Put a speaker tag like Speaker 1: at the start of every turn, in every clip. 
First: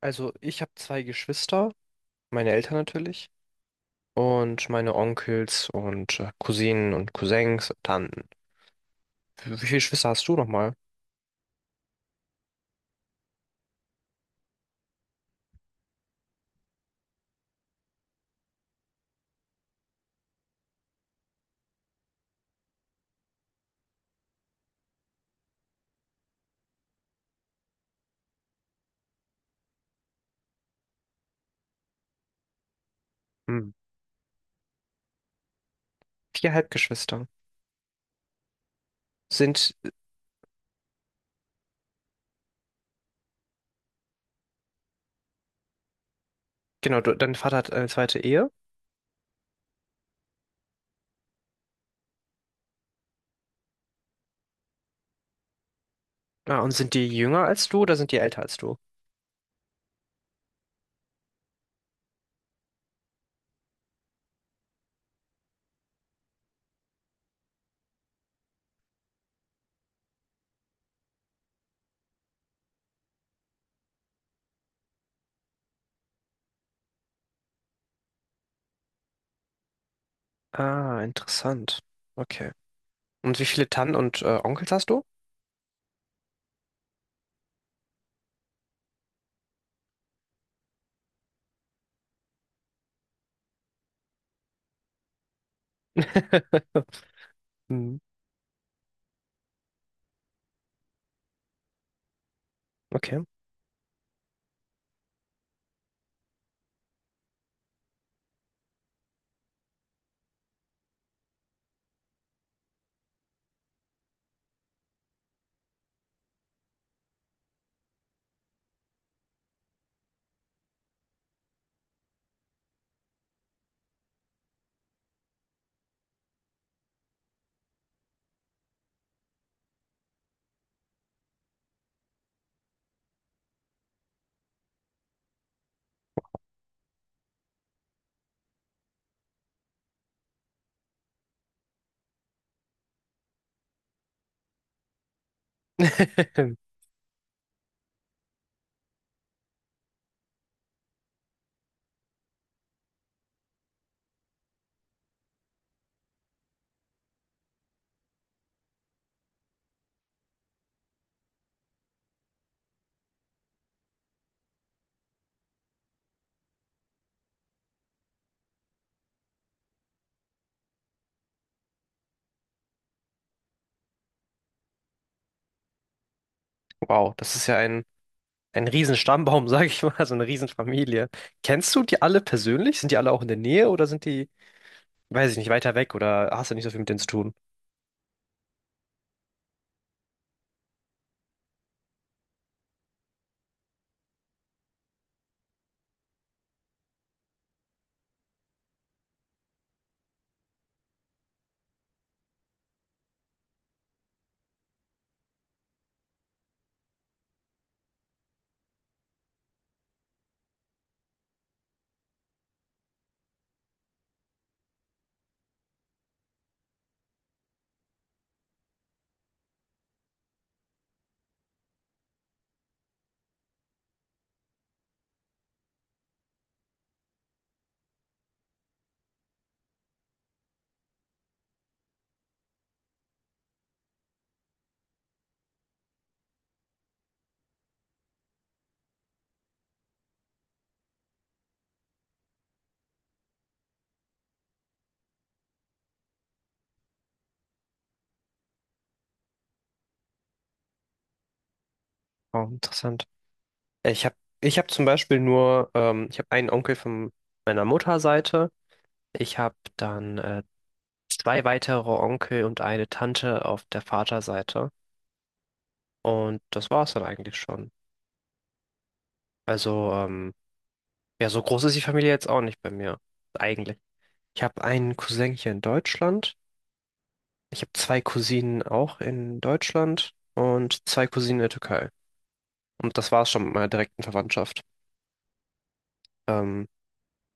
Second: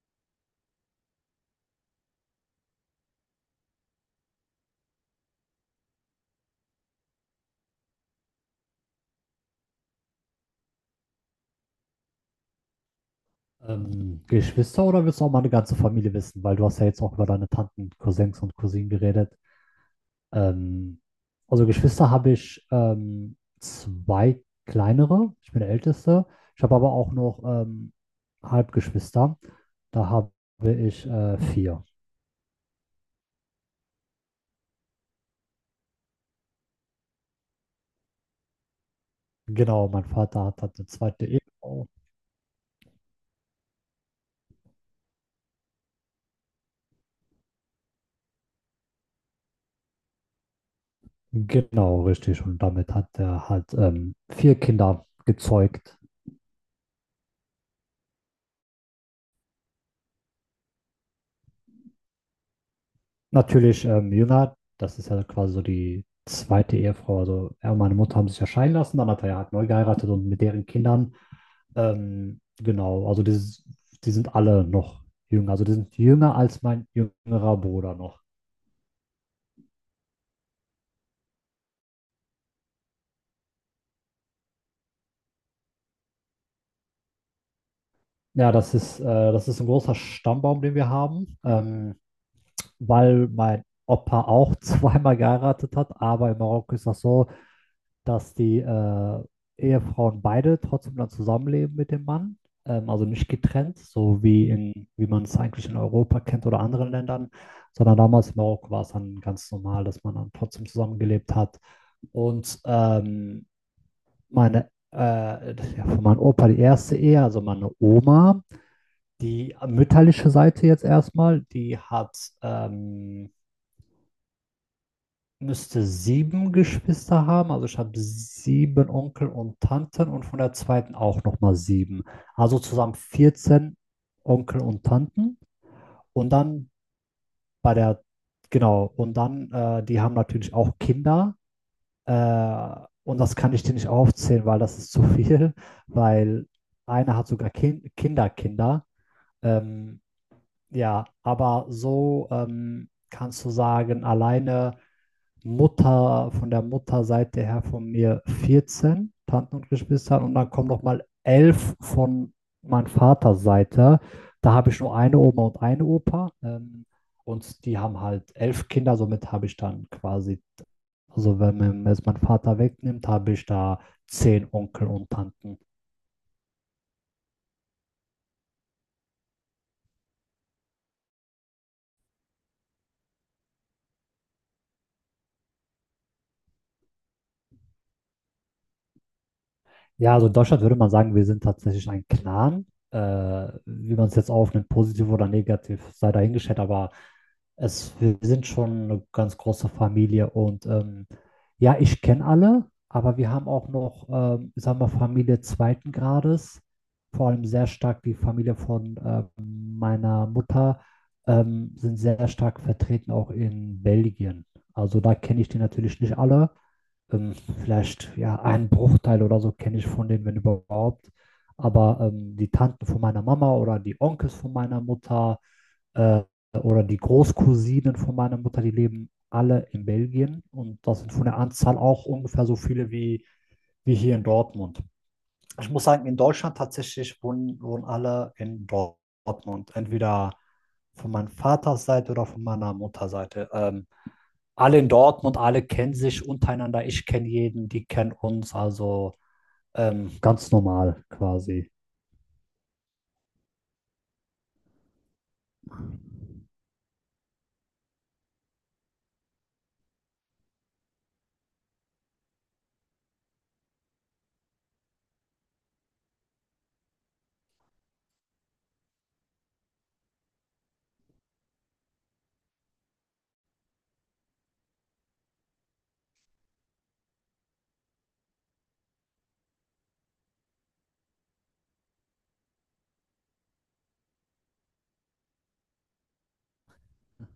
Speaker 1: Also ich habe zwei Geschwister, meine Eltern natürlich und meine Onkels und Cousinen und Cousins und Tanten. Wie viele Geschwister hast du nochmal?
Speaker 2: Geschwister oder willst du auch mal eine ganze Familie wissen? Weil du hast ja jetzt auch über deine Tanten, Cousins und Cousinen geredet. Ähm, also Geschwister habe ich zwei kleinere. Ich bin der Älteste. Ich habe aber auch noch Halbgeschwister. Da habe ich vier.
Speaker 1: Hm. Vier Halbgeschwister. Sind,
Speaker 2: Genau, mein Vater hat eine zweite Ehefrau.
Speaker 1: genau, du, dein Vater hat eine zweite Ehe.
Speaker 2: Genau, richtig. Und damit hat er halt vier Kinder gezeugt.
Speaker 1: Ah, und sind die jünger als du oder sind die älter als du?
Speaker 2: Natürlich Milner, das ist ja quasi so die zweite Ehefrau. Also er und meine Mutter haben sich ja scheiden lassen, dann hat er ja halt neu geheiratet und mit deren Kindern, genau, also die sind alle noch jünger. Also die sind jünger als mein jüngerer Bruder noch.
Speaker 1: Ah, interessant. Okay. Und wie viele Tanten und Onkels hast du?
Speaker 2: Ja, das ist ein großer Stammbaum, den wir haben, weil mein Opa auch zweimal geheiratet hat, aber in Marokko ist das so,
Speaker 1: Hm.
Speaker 2: dass die Ehefrauen beide trotzdem dann zusammenleben mit dem Mann, also
Speaker 1: Okay.
Speaker 2: nicht getrennt, wie man es eigentlich in Europa kennt oder anderen Ländern, sondern damals in Marokko war es dann ganz normal, dass man dann trotzdem zusammengelebt hat. Und das ist ja von meinem Opa die erste Ehe, also meine Oma, die mütterliche Seite jetzt erstmal, die hat ähm, müsste sieben Geschwister haben. Also ich habe sieben Onkel und Tanten und von der zweiten auch nochmal sieben. Also zusammen 14 Onkel und Tanten. Und dann bei der, genau, und dann, die haben natürlich auch Kinder. Äh, und das kann ich dir nicht aufzählen, weil das ist zu viel, weil einer hat sogar Kinder. Ähm, ja, aber so kannst du sagen, alleine Mutter, von der Mutterseite her von mir 14 Tanten und Geschwister und dann kommen nochmal 11 von meiner Vaterseite. Da habe ich nur eine Oma und eine Opa. Und die haben halt 11 Kinder, somit habe ich dann quasi, also wenn man jetzt meinen Vater wegnimmt, habe ich da 10 Onkel und Tanten.
Speaker 1: Wow, das ist ja ein Riesenstammbaum, sage ich mal, so eine Riesenfamilie. Kennst du die alle persönlich? Sind die alle auch in der Nähe oder sind die, weiß ich nicht, weiter weg oder hast du nicht so viel mit denen zu tun?
Speaker 2: Ja, also in Deutschland würde man sagen, wir sind tatsächlich ein Clan. Wie man es jetzt aufnimmt, positiv oder negativ, sei dahingestellt, aber wir sind schon eine ganz große Familie und ja, ich kenne alle, aber wir haben auch noch, sagen wir, Familie zweiten Grades, vor allem sehr stark die Familie von meiner Mutter, sind sehr stark vertreten auch in Belgien. Also da kenne ich die natürlich nicht alle. Vielleicht ja einen Bruchteil oder so kenne ich von denen, wenn überhaupt. Aber die Tanten von meiner Mama oder die Onkels von meiner Mutter äh, oder die Großcousinen von meiner Mutter, die leben alle in Belgien und das sind von der Anzahl auch ungefähr so viele wie hier in Dortmund. Ich muss sagen, in Deutschland tatsächlich wohnen alle in Dortmund. Entweder von meiner Vaterseite oder von meiner Mutterseite. Alle in Dortmund, alle kennen sich untereinander. Ich kenne jeden, die kennen uns. Also ganz normal quasi.
Speaker 1: Oh, interessant. Ich habe Ich hab zum Beispiel nur, ich habe einen Onkel von meiner Mutterseite. Ich habe dann zwei weitere Onkel und eine Tante auf der Vaterseite. Und das war es dann eigentlich schon. Also, ja, so groß ist die Familie jetzt auch nicht bei mir. Eigentlich. Ich habe einen Cousin hier in Deutschland. Ich habe zwei Cousinen auch in Deutschland und zwei Cousinen in der Türkei. Und das war's schon mit meiner direkten Verwandtschaft. Ähm,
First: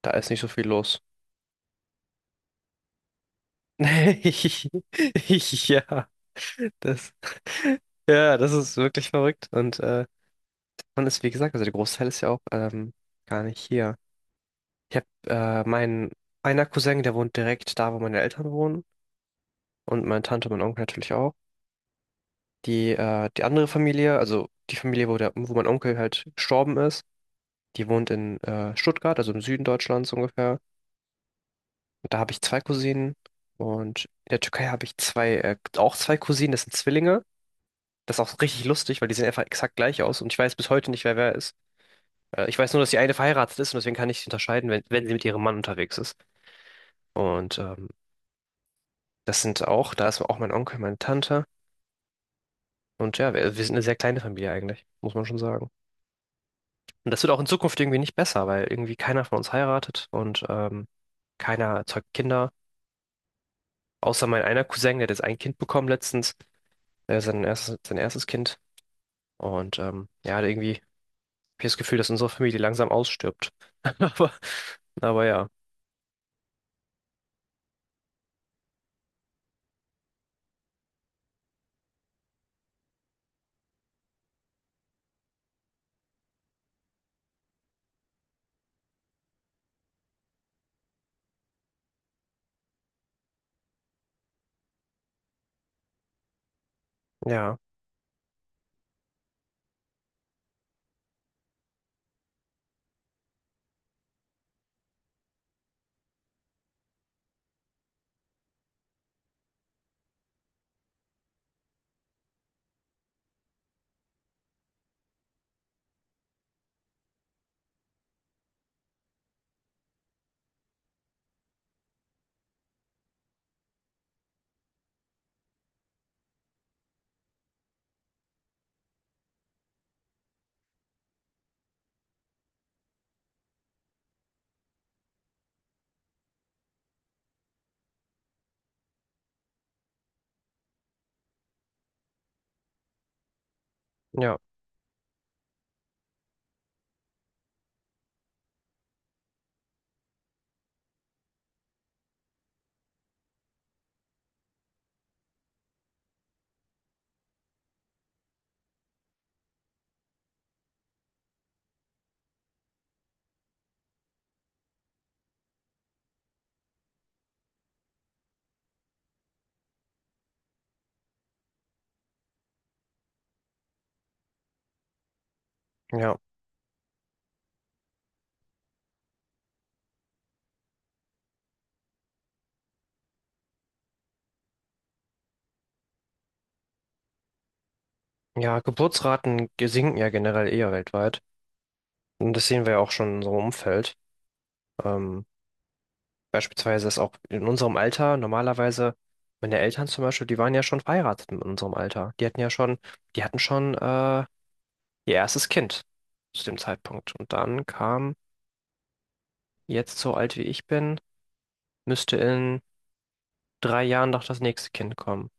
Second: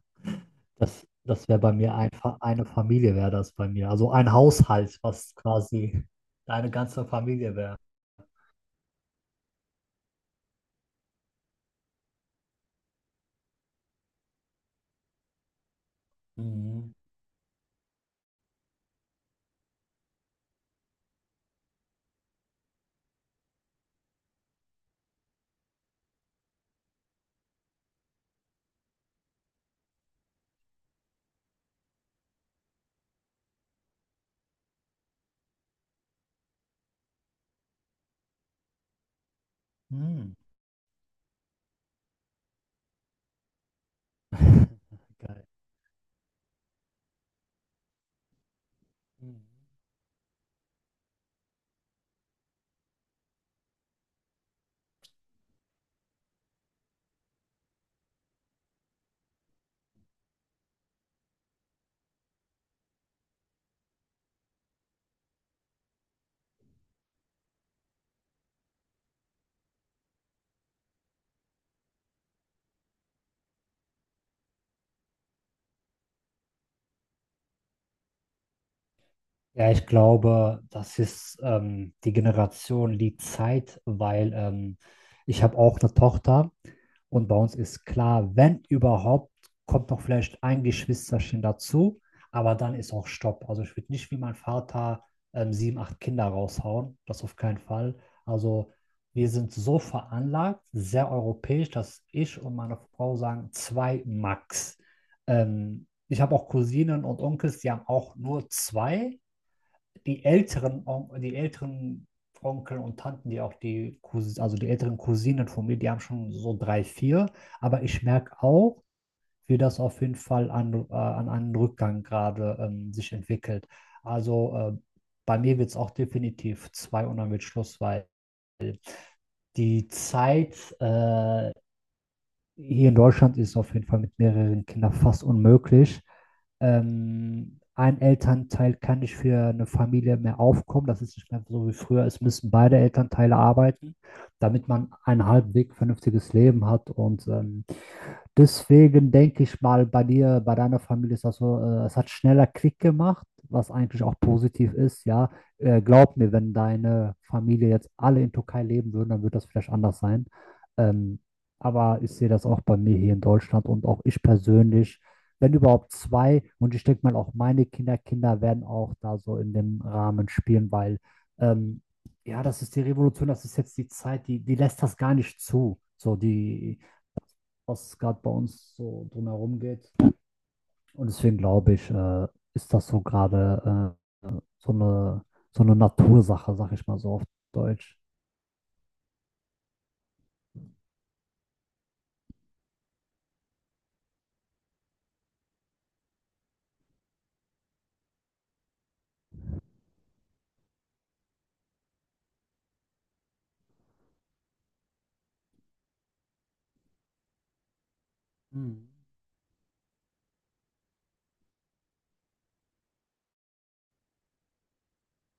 Speaker 1: Da ist nicht so viel los.
Speaker 2: Das wäre bei mir einfach eine Familie, wäre das bei mir. Also ein Haushalt, was quasi
Speaker 1: Ja,
Speaker 2: deine ganze Familie wäre.
Speaker 1: ja, das ist wirklich verrückt. Und man ist, wie gesagt, also der Großteil ist ja auch gar nicht hier. Ich habe meinen einer
Speaker 2: Mhm.
Speaker 1: Cousin, der wohnt direkt da, wo meine Eltern wohnen. Und meine Tante und mein Onkel natürlich auch. Die andere Familie, also die Familie, wo, wo mein Onkel halt gestorben ist, die wohnt in Stuttgart, also im Süden Deutschlands ungefähr. Und da habe ich zwei Cousinen. Und in der Türkei habe ich auch zwei Cousinen, das sind Zwillinge. Das ist auch richtig lustig, weil die sehen einfach exakt gleich aus. Und
Speaker 2: Hm.
Speaker 1: ich weiß bis heute nicht, wer wer ist. Ich weiß nur, dass die eine verheiratet ist und deswegen kann ich sie unterscheiden, wenn sie mit ihrem
Speaker 2: Geil.
Speaker 1: Mann unterwegs ist. Und
Speaker 2: Hm.
Speaker 1: da ist auch mein Onkel, meine Tante. Und ja, wir sind eine sehr kleine Familie eigentlich, muss man schon sagen. Und das wird auch in Zukunft irgendwie nicht besser, weil irgendwie keiner von uns heiratet und keiner zeugt Kinder. Außer mein einer Cousin, der hat jetzt ein Kind bekommen letztens, sein erstes Kind. Und ja, irgendwie habe ich das Gefühl, dass unsere Familie langsam ausstirbt. Aber, aber, ja,
Speaker 2: Ja, ich glaube, das ist die Generation, die Zeit, weil ich habe auch eine Tochter und bei uns ist klar, wenn überhaupt, kommt noch vielleicht ein Geschwisterchen dazu, aber dann ist auch Stopp. Also ich würde nicht wie mein Vater sieben, acht Kinder raushauen, das auf keinen
Speaker 1: ja,
Speaker 2: Fall. Also wir sind so veranlagt, sehr europäisch, dass ich und meine Frau sagen, zwei Max. Ähm, Ich habe auch Cousinen und Onkels, die haben auch nur zwei, die älteren Onkel und Tanten, die auch die Cousins, also die älteren Cousinen von mir, die haben schon so drei, vier. Aber ich merke auch, wie das auf jeden Fall an einen Rückgang gerade sich entwickelt. Also bei mir wird es auch definitiv zwei und dann wird Schluss, weil die Zeit, äh, hier in Deutschland ist es auf jeden Fall mit mehreren Kindern fast unmöglich. Ein Elternteil kann nicht für eine Familie mehr aufkommen. Das ist nicht mehr so wie früher. Es müssen beide Elternteile arbeiten,
Speaker 1: ja,
Speaker 2: damit man ein halbwegs vernünftiges Leben hat. Und deswegen denke ich mal, bei dir, bei deiner Familie ist das so, es hat schneller Klick gemacht, was eigentlich auch positiv ist, ja. Glaub mir, wenn deine Familie jetzt alle in Türkei leben würden, dann würde das vielleicht anders sein. Ähm, aber ich sehe das auch bei mir hier in Deutschland und auch ich persönlich, wenn überhaupt zwei, und ich denke mal auch meine Kinder, Kinder werden auch da so in dem Rahmen spielen, weil ähm, ja, das ist die Revolution, das ist jetzt die Zeit, die lässt das gar nicht zu. So,
Speaker 1: ja.
Speaker 2: was gerade bei uns so drumherum geht. Und deswegen glaube ich, ist das so gerade so eine, so eine Natursache, sag ich mal so auf Deutsch.
Speaker 1: Ja, Geburtsraten sinken ja generell eher weltweit. Und das sehen wir ja auch schon in unserem Umfeld. Ähm, Beispielsweise ist auch in unserem Alter normalerweise, meine Eltern zum Beispiel, die waren ja schon verheiratet in unserem Alter. Die hatten schon ihr erstes Kind zu dem Zeitpunkt. Und dann kam
Speaker 2: Mhm.
Speaker 1: jetzt so alt wie ich bin, müsste in 3 Jahren noch das nächste Kind kommen.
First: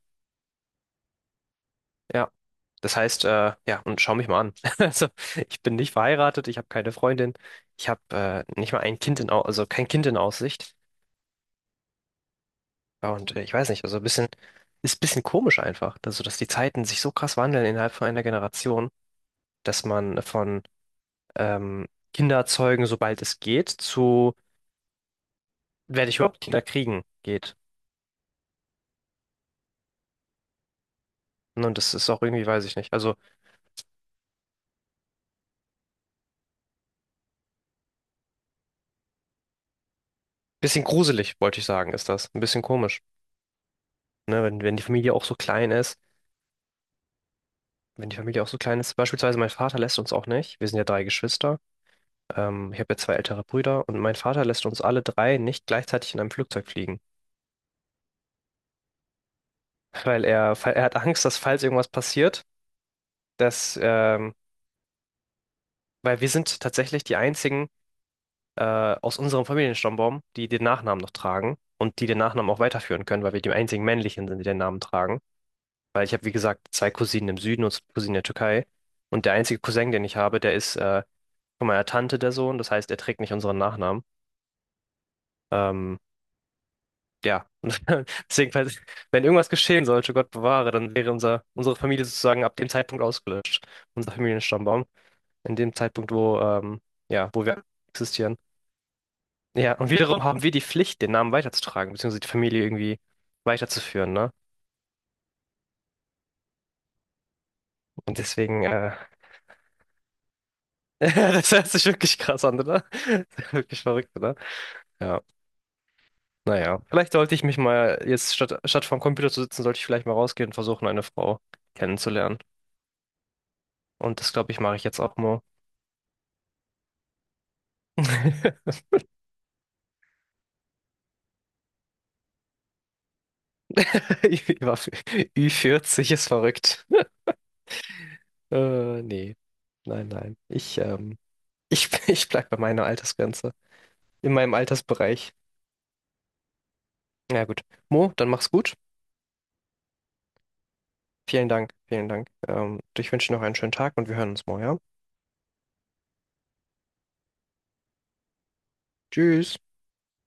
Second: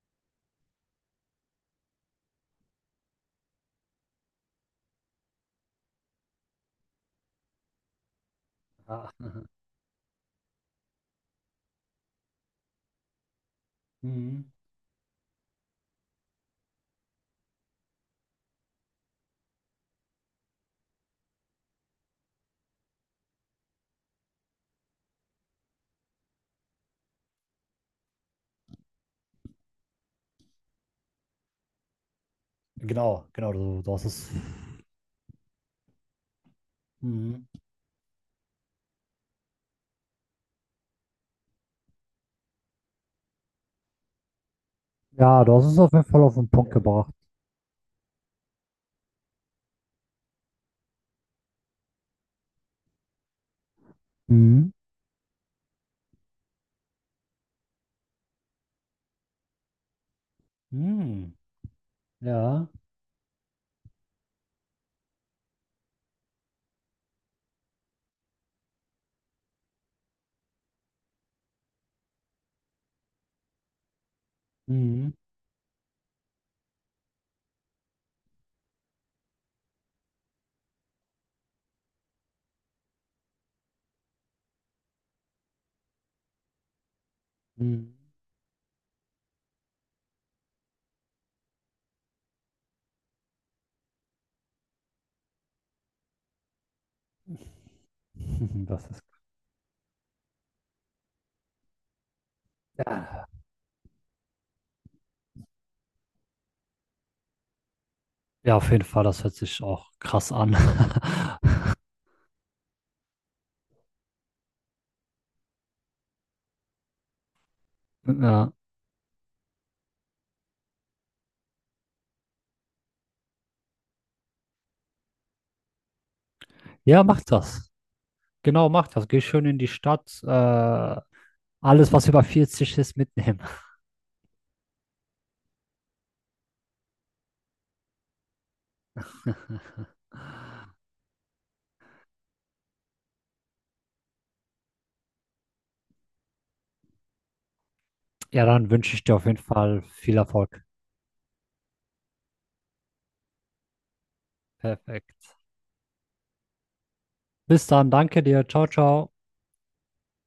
Speaker 1: Ja, das heißt, ja, und schau mich mal an. Also, ich bin nicht verheiratet, ich habe keine Freundin, ich habe nicht mal ein
Speaker 2: Ja.
Speaker 1: Kind in, Au- also kein Kind in Aussicht. Ja, und ich weiß nicht, also
Speaker 2: Mhm.
Speaker 1: ist ein bisschen komisch einfach, also, dass die Zeiten sich so krass wandeln innerhalb von einer Generation, dass man von ähm, Kinder zeugen, sobald es geht, zu werde ich überhaupt Kinder kriegen, geht. Ne, und das ist auch irgendwie, weiß ich nicht. Also,
Speaker 2: Genau, genau, du hast es. Mhm.
Speaker 1: bisschen gruselig, wollte ich sagen, ist das. Ein bisschen komisch, ne? Wenn die Familie auch so
Speaker 2: Ja, du
Speaker 1: klein
Speaker 2: hast es auf
Speaker 1: ist.
Speaker 2: jeden Fall auf den Punkt gebracht.
Speaker 1: Wenn die Familie auch so klein ist. Beispielsweise mein Vater lässt uns auch nicht. Wir sind ja drei Geschwister. Ich habe ja zwei ältere Brüder und mein Vater lässt
Speaker 2: Mhm.
Speaker 1: uns alle drei nicht gleichzeitig in einem Flugzeug fliegen. Weil er hat Angst,
Speaker 2: Mhm.
Speaker 1: dass falls irgendwas passiert,
Speaker 2: Ja.
Speaker 1: dass, ähm, weil wir sind tatsächlich die einzigen äh, aus unserem Familienstammbaum, die den Nachnamen noch tragen und die den Nachnamen auch weiterführen können, weil wir die einzigen männlichen sind, die den Namen
Speaker 2: Mhm.
Speaker 1: tragen. Weil ich habe, wie gesagt, zwei Cousinen im Süden und zwei Cousinen in der Türkei. Und der einzige Cousin, den ich habe, der ist von meiner Tante der Sohn. Das heißt, er trägt nicht unseren Nachnamen. Ähm, ja,
Speaker 2: Mhm.
Speaker 1: deswegen, falls, wenn irgendwas geschehen sollte, Gott bewahre, dann wäre unsere Familie sozusagen ab dem Zeitpunkt ausgelöscht. Unser Familienstammbaum. In dem Zeitpunkt, ja, wo wir existieren.
Speaker 2: Das ist.
Speaker 1: Ja, und wiederum haben wir die Pflicht, den Namen weiterzutragen, beziehungsweise die Familie irgendwie weiterzuführen, ne? Und
Speaker 2: Ja,
Speaker 1: deswegen,
Speaker 2: auf jeden Fall, das hört sich auch krass an.
Speaker 1: das hört sich wirklich krass an, oder? Wirklich verrückt, oder? Ja, naja. Vielleicht sollte ich mich mal, jetzt
Speaker 2: Ja.
Speaker 1: statt vorm Computer zu sitzen, sollte ich vielleicht mal rausgehen und versuchen, eine Frau kennenzulernen. Und das, glaube ich, mache ich jetzt auch mal.
Speaker 2: Ja, macht das. Genau, mach das. Geh schön in die Stadt. Alles, was über 40 ist, mitnehmen.
Speaker 1: ü 40 ist verrückt. Nee. Nein, nein. Ich bleib bei meiner Altersgrenze. In meinem Altersbereich. Na ja, gut. Mo, dann
Speaker 2: Ja,
Speaker 1: mach's
Speaker 2: dann
Speaker 1: gut.
Speaker 2: wünsche ich dir auf jeden Fall viel Erfolg.
Speaker 1: Vielen Dank, vielen Dank. Ich wünsche dir noch einen schönen Tag und wir hören uns morgen, ja?
Speaker 2: Perfekt. Bis dann. Danke dir. Ciao, ciao.
Speaker 1: Tschüss.